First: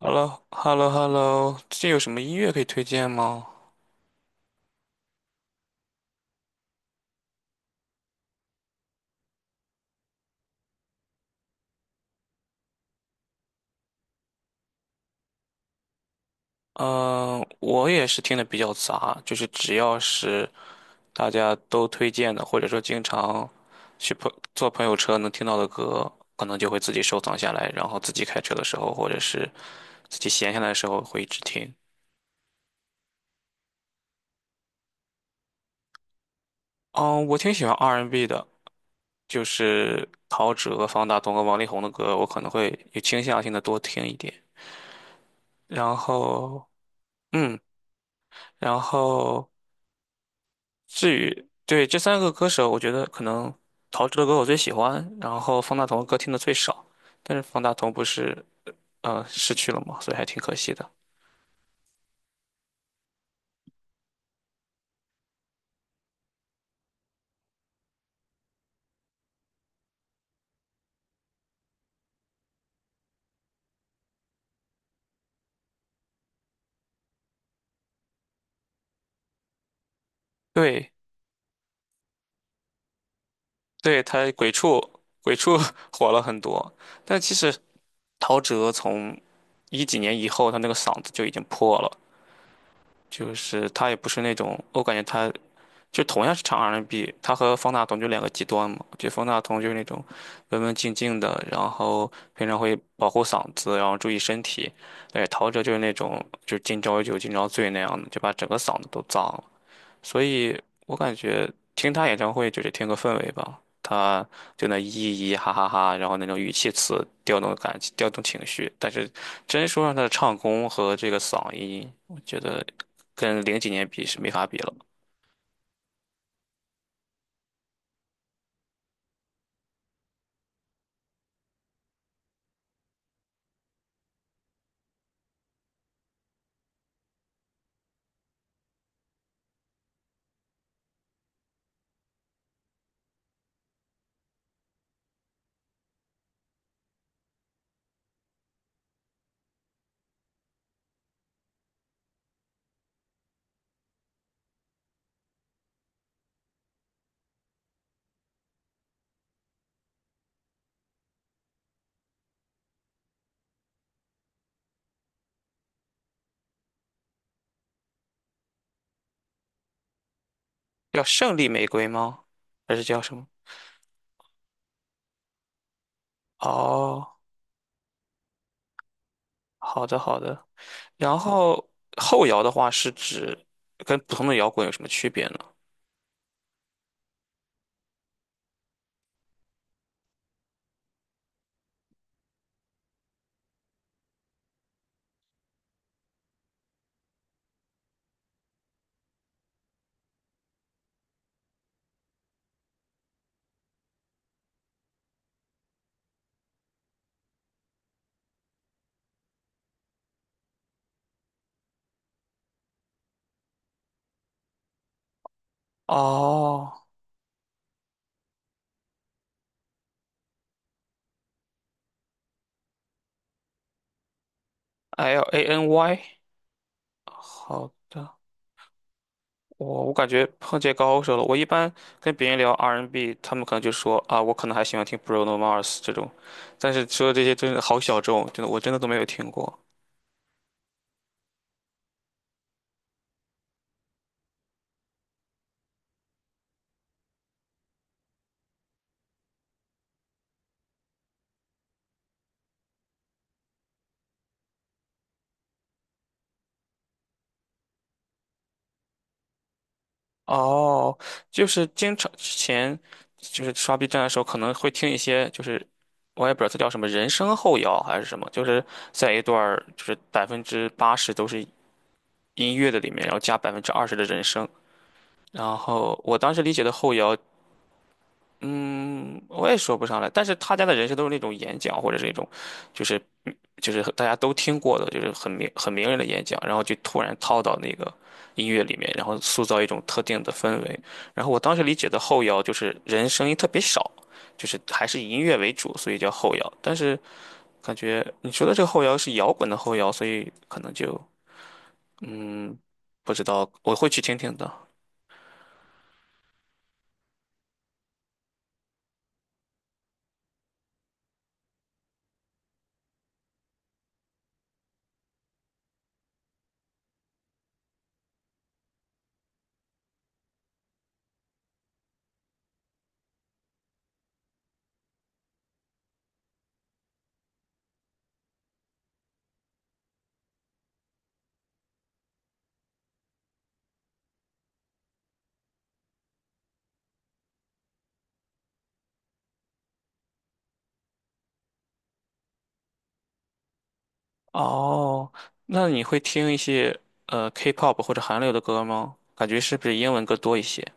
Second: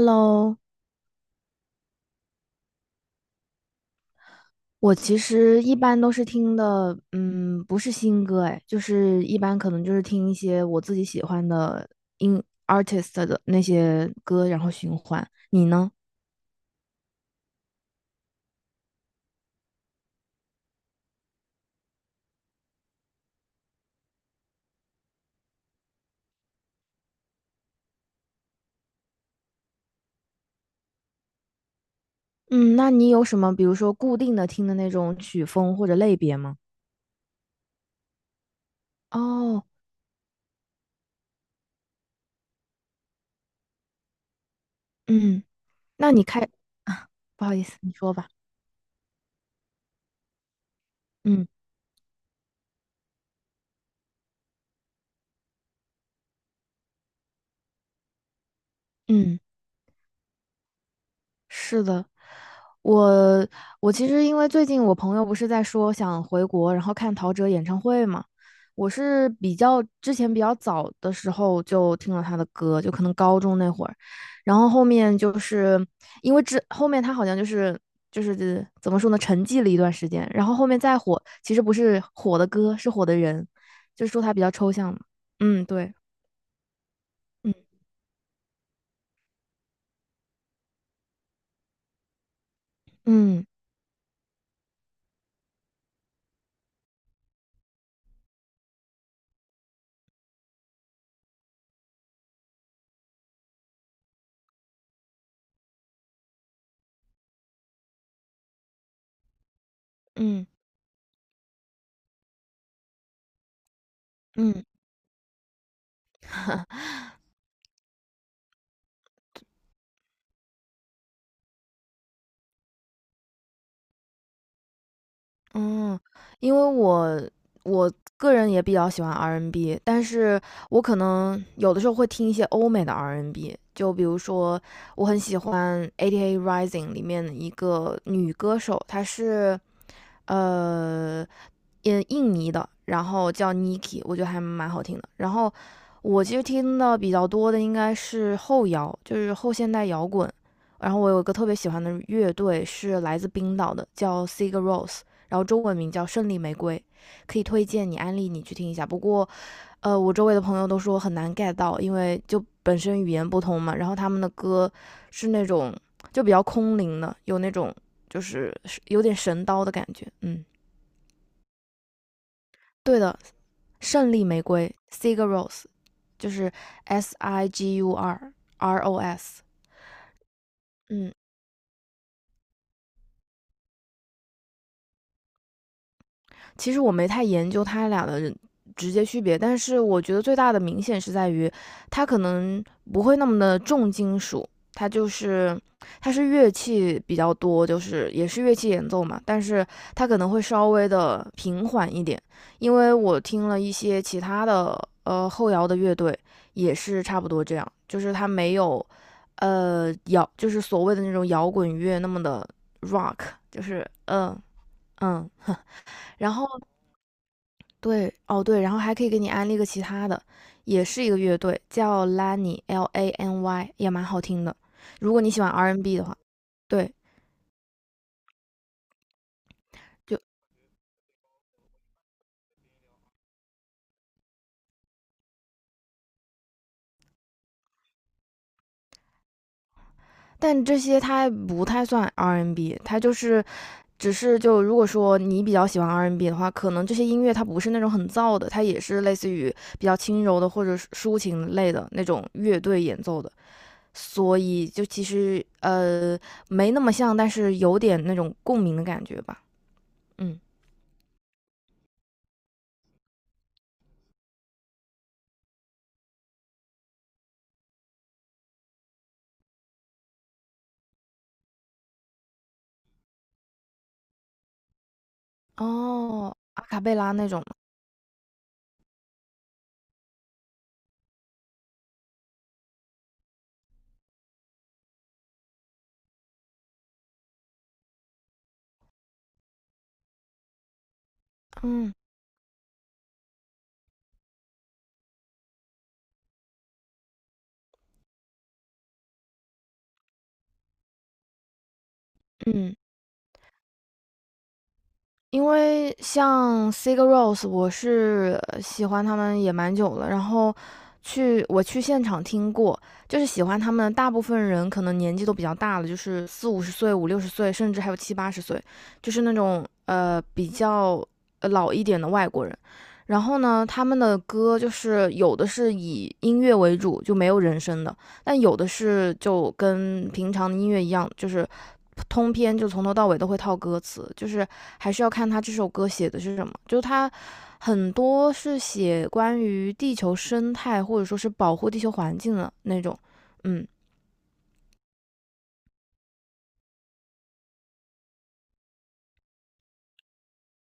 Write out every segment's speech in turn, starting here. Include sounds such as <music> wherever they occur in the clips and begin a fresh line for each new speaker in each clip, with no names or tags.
h e l l o h e l l o h e l l o 最近有什么音乐可以推荐吗？
我其实一般都是听的，不是新歌，哎，就是一般可能就是听一些我自己喜欢的音 artist 的那些歌，然后循环。你呢？
嗯，我也是听的比较杂，就是只要是大家都推荐的，或者说经常去朋友车能听到的歌，可能就会自己收藏下来，然后自己开车的时候，或者是自己闲下来的时候会一直听。
嗯，那你有什么，比如说固定的听的那种曲风或者类别吗？
嗯，我挺喜欢 R&B 的，就
哦，
是陶喆、方大同和王力宏的歌，我可能会有倾向性的多听一点。
嗯，
然
那你开，
后，
<laughs> 啊，不好
嗯，
意思，你说吧。
然后。至于
嗯
对这三个歌手，我觉得可能陶喆的歌我最喜欢，然后方大同的歌听的最少。但是方大同不是
嗯。
逝去了嘛，所以还挺可惜的。
是的，我我其实因为最近我朋友不是在说想回国，然后看陶喆演唱会嘛，我是比较之前比较早的时候就听了他的歌，就可能高中那会儿，然后后面就是因为之后面他好像就是怎么说呢，沉寂了一段时间，然后后面
对，
再火，其实不是火的歌，是火的人，
对，
就是说
他
他比
鬼
较抽
畜
象嘛，
鬼畜
嗯，
<laughs>
对，
火了很多，但其实
嗯
陶喆从一几年以后，他那个嗓子就已经破了，就
嗯
是他也不是那种，我感觉他就同样是唱 R&B，他和方大同就两个极端嘛。就方大同就是那种文文静静的，然后平常会保护嗓子，然后注意身体。对，陶喆就是那种就是今朝有酒今朝醉那样的，就把整个嗓子都脏了。所
嗯
以我感觉听他演唱会就是听个氛围吧，他
嗯，
就那咿咿哈哈哈，然后那种语气
<laughs>
词调动感情，调动情绪。但是真说让他的唱功和这个嗓音，我觉得跟零几年比是没法比了。
嗯，因为我个人也比较喜欢 R&B，N 但是我可能有的时候会听一些欧美的 R&B，N 就比如说我很喜欢8 A Rising 里面的一个女歌手，她是呃印尼的，然后叫 Niki，我觉得还蛮好听的。然后我其实听的比较多的应该是后摇，就是后现代摇滚。然后我有一个特别喜欢的乐队是来自冰岛的，叫 Sigur Rós。然后中文名叫《胜利玫瑰》，可以推荐你安利你去听一下。不过，我周围的朋友都说很难 get 到，因为就本身语言不通嘛，然后他们的歌是那种就比较空灵的，有那种就是有点神刀的感觉。嗯，
叫胜利玫瑰吗？还是
对
叫什
的，
么？
《胜利玫瑰》（Sigur Ros） 就是
哦，
S I G U R R O S。
好的好的。
嗯，
然后后摇的话是指跟普通的摇滚有什么区别呢？
其实我没太研究它俩的直接区别，但是我觉得最大的明显是在于，它可能不会那么的重金属，它就是它是乐器比较多，就是也是乐器演奏嘛，但是它可能会稍微的平缓一点，因为我听了一些其他的后摇的乐队也是差不多这样，就是它没有摇，就是所谓的那种摇滚乐那么的 rock，就是嗯，<laughs> 然后
哦
对，哦对，然后还可以给你安利个其他的，也是一个乐队，叫 Lany L A N Y，也蛮好听的。如果
，L
你喜
A
欢
N
R&B n
Y。
的话，对，
好的，我感
就
觉碰见高手了。我一般跟别人聊 R&B， 他们可能就说啊，我可能还喜欢听 Bruno Mars 这种，但是说这些真的好小众，真的我真的都没有听过。
但这些它不太算 R&B，n 它就是只是就如果说你比较喜欢 R&B n 的话，可能这些音乐它不是那种很燥的，它也是类似于比较轻柔的或者是抒情类的那种乐队演奏的，所以就其实没那么像，但是有点那种共鸣的感觉吧，嗯。
哦，就是经常之前就是刷 B 站的时候，可能会听一些，就是我也不知道它叫什么人声后摇还是什么，就是在一段儿就是80%都是音乐的里面，然后加20%的人声。然后我当
哦，
时理
阿
解的
卡
后
贝拉
摇。
那种吗？
嗯，我也说不上来，但是他家的人设都是那种演讲，或者是那种，就是就是大家都听过的，就是很名人的演讲，然后就突然套到那个音乐里面，然后塑造一种特定的氛围。然后我当时理解
嗯
的后摇就是人声音特别少，就是还是以音乐为主，所以叫后摇。但是感觉你说的这个后摇是摇滚的后摇，所以可能就嗯
嗯，
不知道，我会去听听的。
因为像 Sigur Rós，我是喜欢他们也蛮久了，然后我去现场听过，就是喜欢他们大部分人可能年纪都比较大了，就是四五十岁、五六十岁，甚至还有七八十岁，就是那种比较老一点的外国人。然后呢，他们的歌就是有的是以音乐为主，就没有人声的，但有的是就跟平常的音乐一样，就是。通篇就从头到尾都会套歌词，就是还是要看他这首歌写的是什么。就是他很多是写关于地球生态或者说是保护地球环境的那种。嗯，
哦，那你会听一些K-pop 或者韩流的歌吗？感觉是不是英文歌多一些？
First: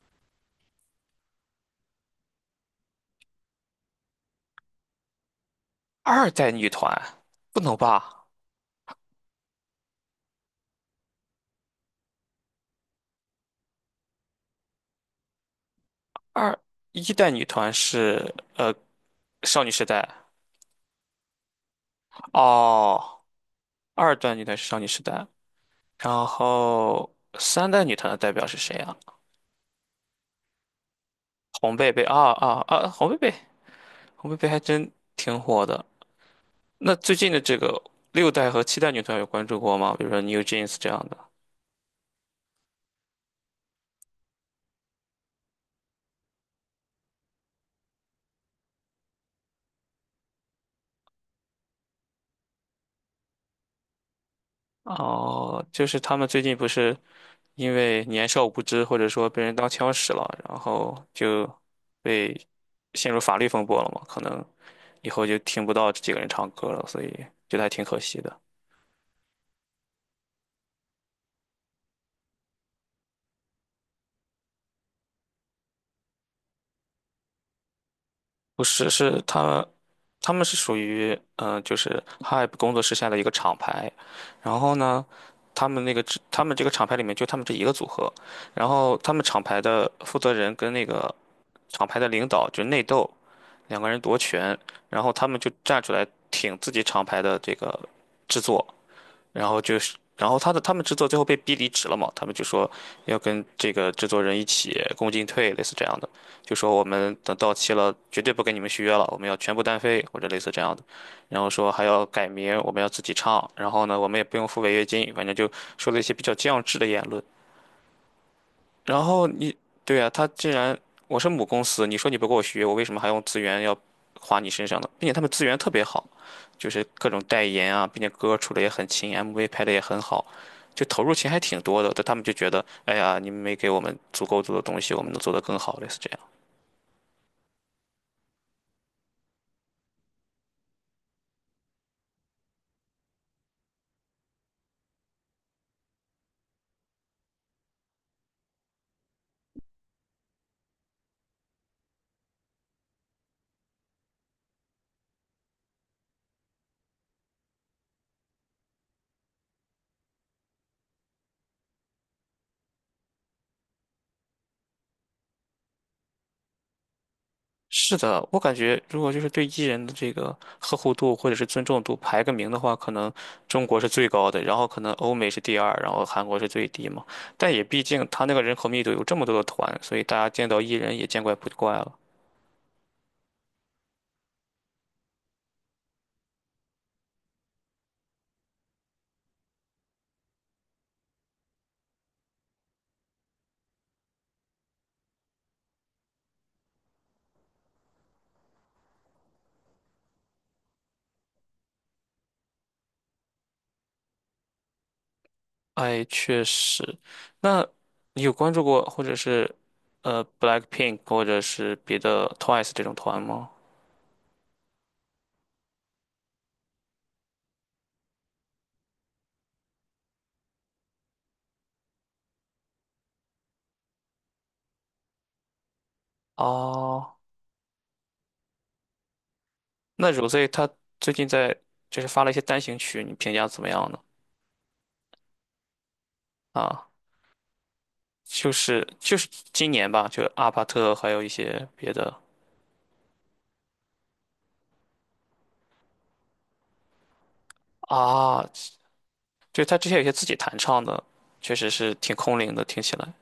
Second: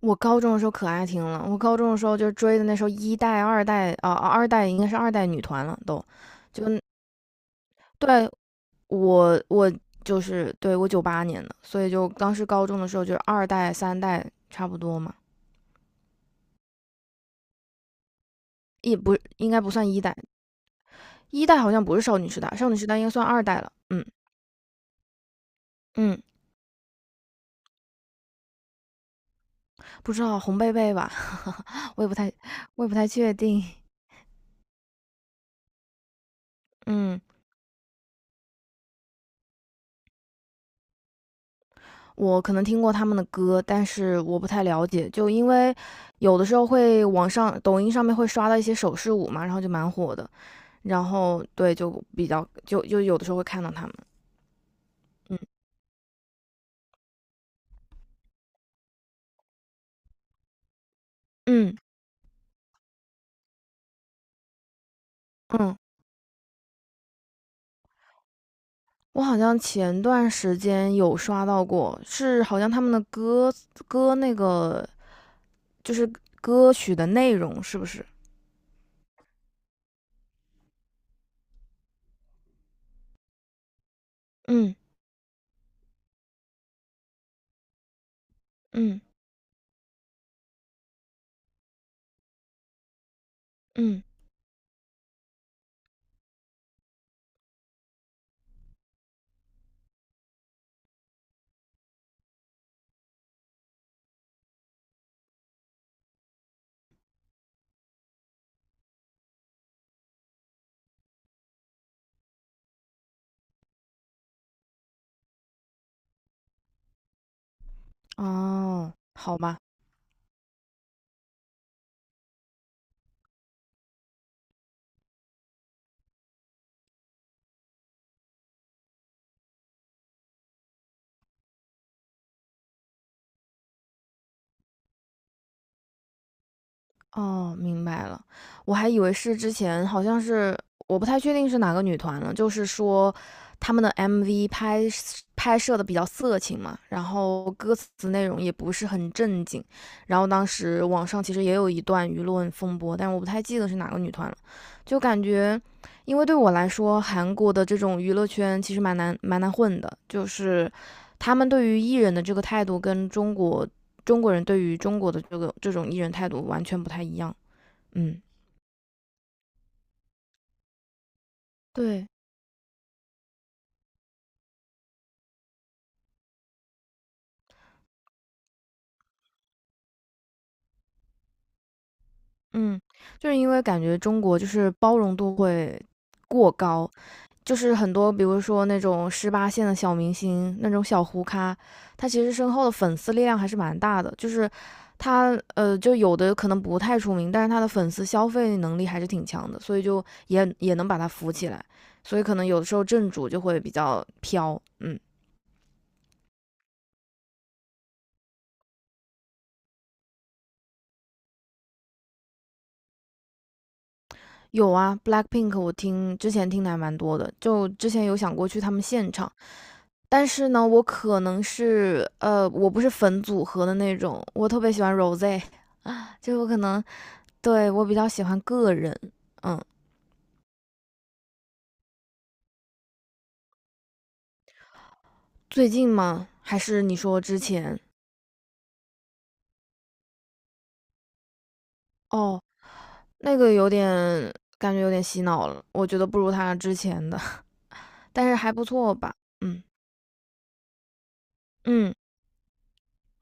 我高中的时候可爱听了，我高中的时候就追的那时候一代、二代啊、二代应该是二代女团了，都
二代
就
女团不能吧？
对我就是对我98年的，所以就当时高中的时候就是二代、三代差不多嘛，
二一代女团是
也不应该
少女
不
时
算一
代
代。一代好像不是少女时代，少女时代应该
哦，
算二代了。嗯
二代女团是少女时代，
嗯，
然后三代女团的代表是谁啊？
不知道红贝贝吧，
红贝
<laughs> 我
贝
也不
啊
太，
啊
我
啊！
也不
红
太
贝贝，
确定。
红贝贝还真挺火的。那最
嗯，
近的这个六代和七代女团有关注过吗？比如说 NewJeans 这样的。
我可能听过他们的歌，但是我不太了解，就因为有的时候会网上抖音上面会刷到一些手势舞嘛，然后就蛮火的，然后对就比较就有的时候会看到他们。嗯
哦，就是他们最近不是因为年少无知，或者说被人当枪使了，然后就
嗯
被陷入法律风波了嘛？可能以后就听不
嗯，
到这几个人唱歌了，所以觉得还挺可惜的。
我好像前段时间有刷到过，是好像他们的歌那个就是歌曲的内容是不是？
不是，是他们，他们是属于就是 Hype 工作室下的一个厂牌，然后
嗯。
呢，他们这个厂牌里面就他们这一个组合，然后
嗯
他们厂牌的负责人跟那个厂牌的领导就内斗，两个人
嗯，
夺权，然后他们就站出来挺自己厂牌的这个制作，然后他们制作最后被逼离职了嘛，他们就说要跟这个制作人一起共进退，类似这样的，就说我们等到期了，绝对不跟你们续约了，我们要全部单飞或者类似这样的，然后说还要改名，我们要自己唱，然后呢，我们也不用付违约金，反正就说了一些比较降智的言论。
哦，
然后
好
你，
吧，
对呀，他既然我是母公司，你说你不给我学，我为什么还用资源要花你身上呢？并且他们资源特别好，就是各种代言啊，并且歌出的也很勤，MV 拍的也很好，就投入钱还挺多的。但他们就觉得，哎呀，你们没给我们足够多的东西，我们能做得更好，类似这样。
哦，明白了。我还以为是之前好像是我不太确定是哪个女团了，就是说他们的 MV 拍摄拍摄的比较色情嘛，然后歌词内容也不是很正经，然后当时网上其实也有一段舆论风波，但我不太记得是哪个女团了，就感觉因为对我来说，韩国的这种娱乐圈其实蛮难蛮难混的，就是。他们对于艺人的这个态度跟中国人对于中国的这种艺人态度完全不太一样。
是
嗯，
的，我感觉如果就是对艺人的这个呵护度或者是尊重度
对，
排个名的话，可能中国是最高的，然后可能欧美是第二，然后韩国是最低嘛。但也毕竟他那个人口密度有这么多的团，所以大家见到艺人也见怪不怪了。
嗯，就是因为感觉中国就是包容度会过高，就是很多比如说那种18线的小明星，那种小糊咖，他其实身后的粉丝力量还是蛮大的，就是。他就有的可能不太出名，但是他的粉丝消费能力还是挺强的，所以就也能把他扶起来，所以可能有的时候正主就会比较飘，嗯。
哎，确实。那你有关注过或者是BLACKPINK 或者是别的 TWICE 这种团吗？
有啊，Blackpink 我听之前听的还蛮多的，就之前有想过去他们现场，但是呢，我可能是我不是粉组合的那种，我特别喜欢 Rose，<laughs> 啊，就我可能
哦，
对我比较喜欢个人，嗯，
那 Rosé 他最近在就是发了一些单行曲，你评价怎么样呢？
最近吗？还是
啊。
你说之前？
就是今年吧，就阿帕特还有一些别的
哦，那个有点感觉有点洗脑了，我觉得不如他之前的，<laughs> 但是
啊，
还不错吧，嗯
就他之前有些自己弹唱的，确实是
嗯。
挺空灵的，听起来。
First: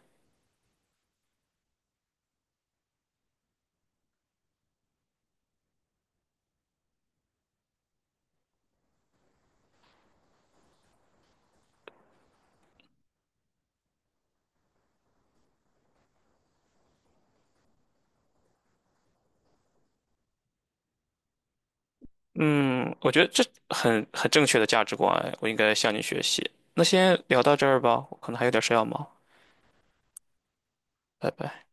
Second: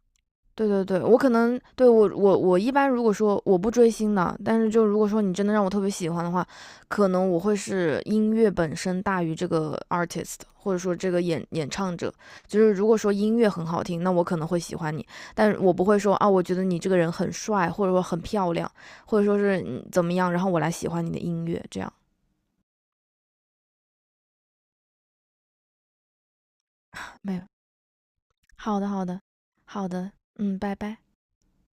对对对，我可能对我一般如果说我不追星的，但是就如果说你真的让我特别喜欢的话，可能我会是音乐本身大于这个 artist，或者说这个演唱者。就是如果说音乐很好听，那我可能会喜欢你，但我不会说啊，我觉得你这个人很帅，或者说很漂亮，或者说是怎么样，然后我来喜欢你的音乐这样。
嗯，我觉得这很正确的价值观，我应该向你学习。那先
没
聊
有，
到这儿吧，我可能还有点事
好
要
的好
忙，
的好的，拜拜。
拜拜。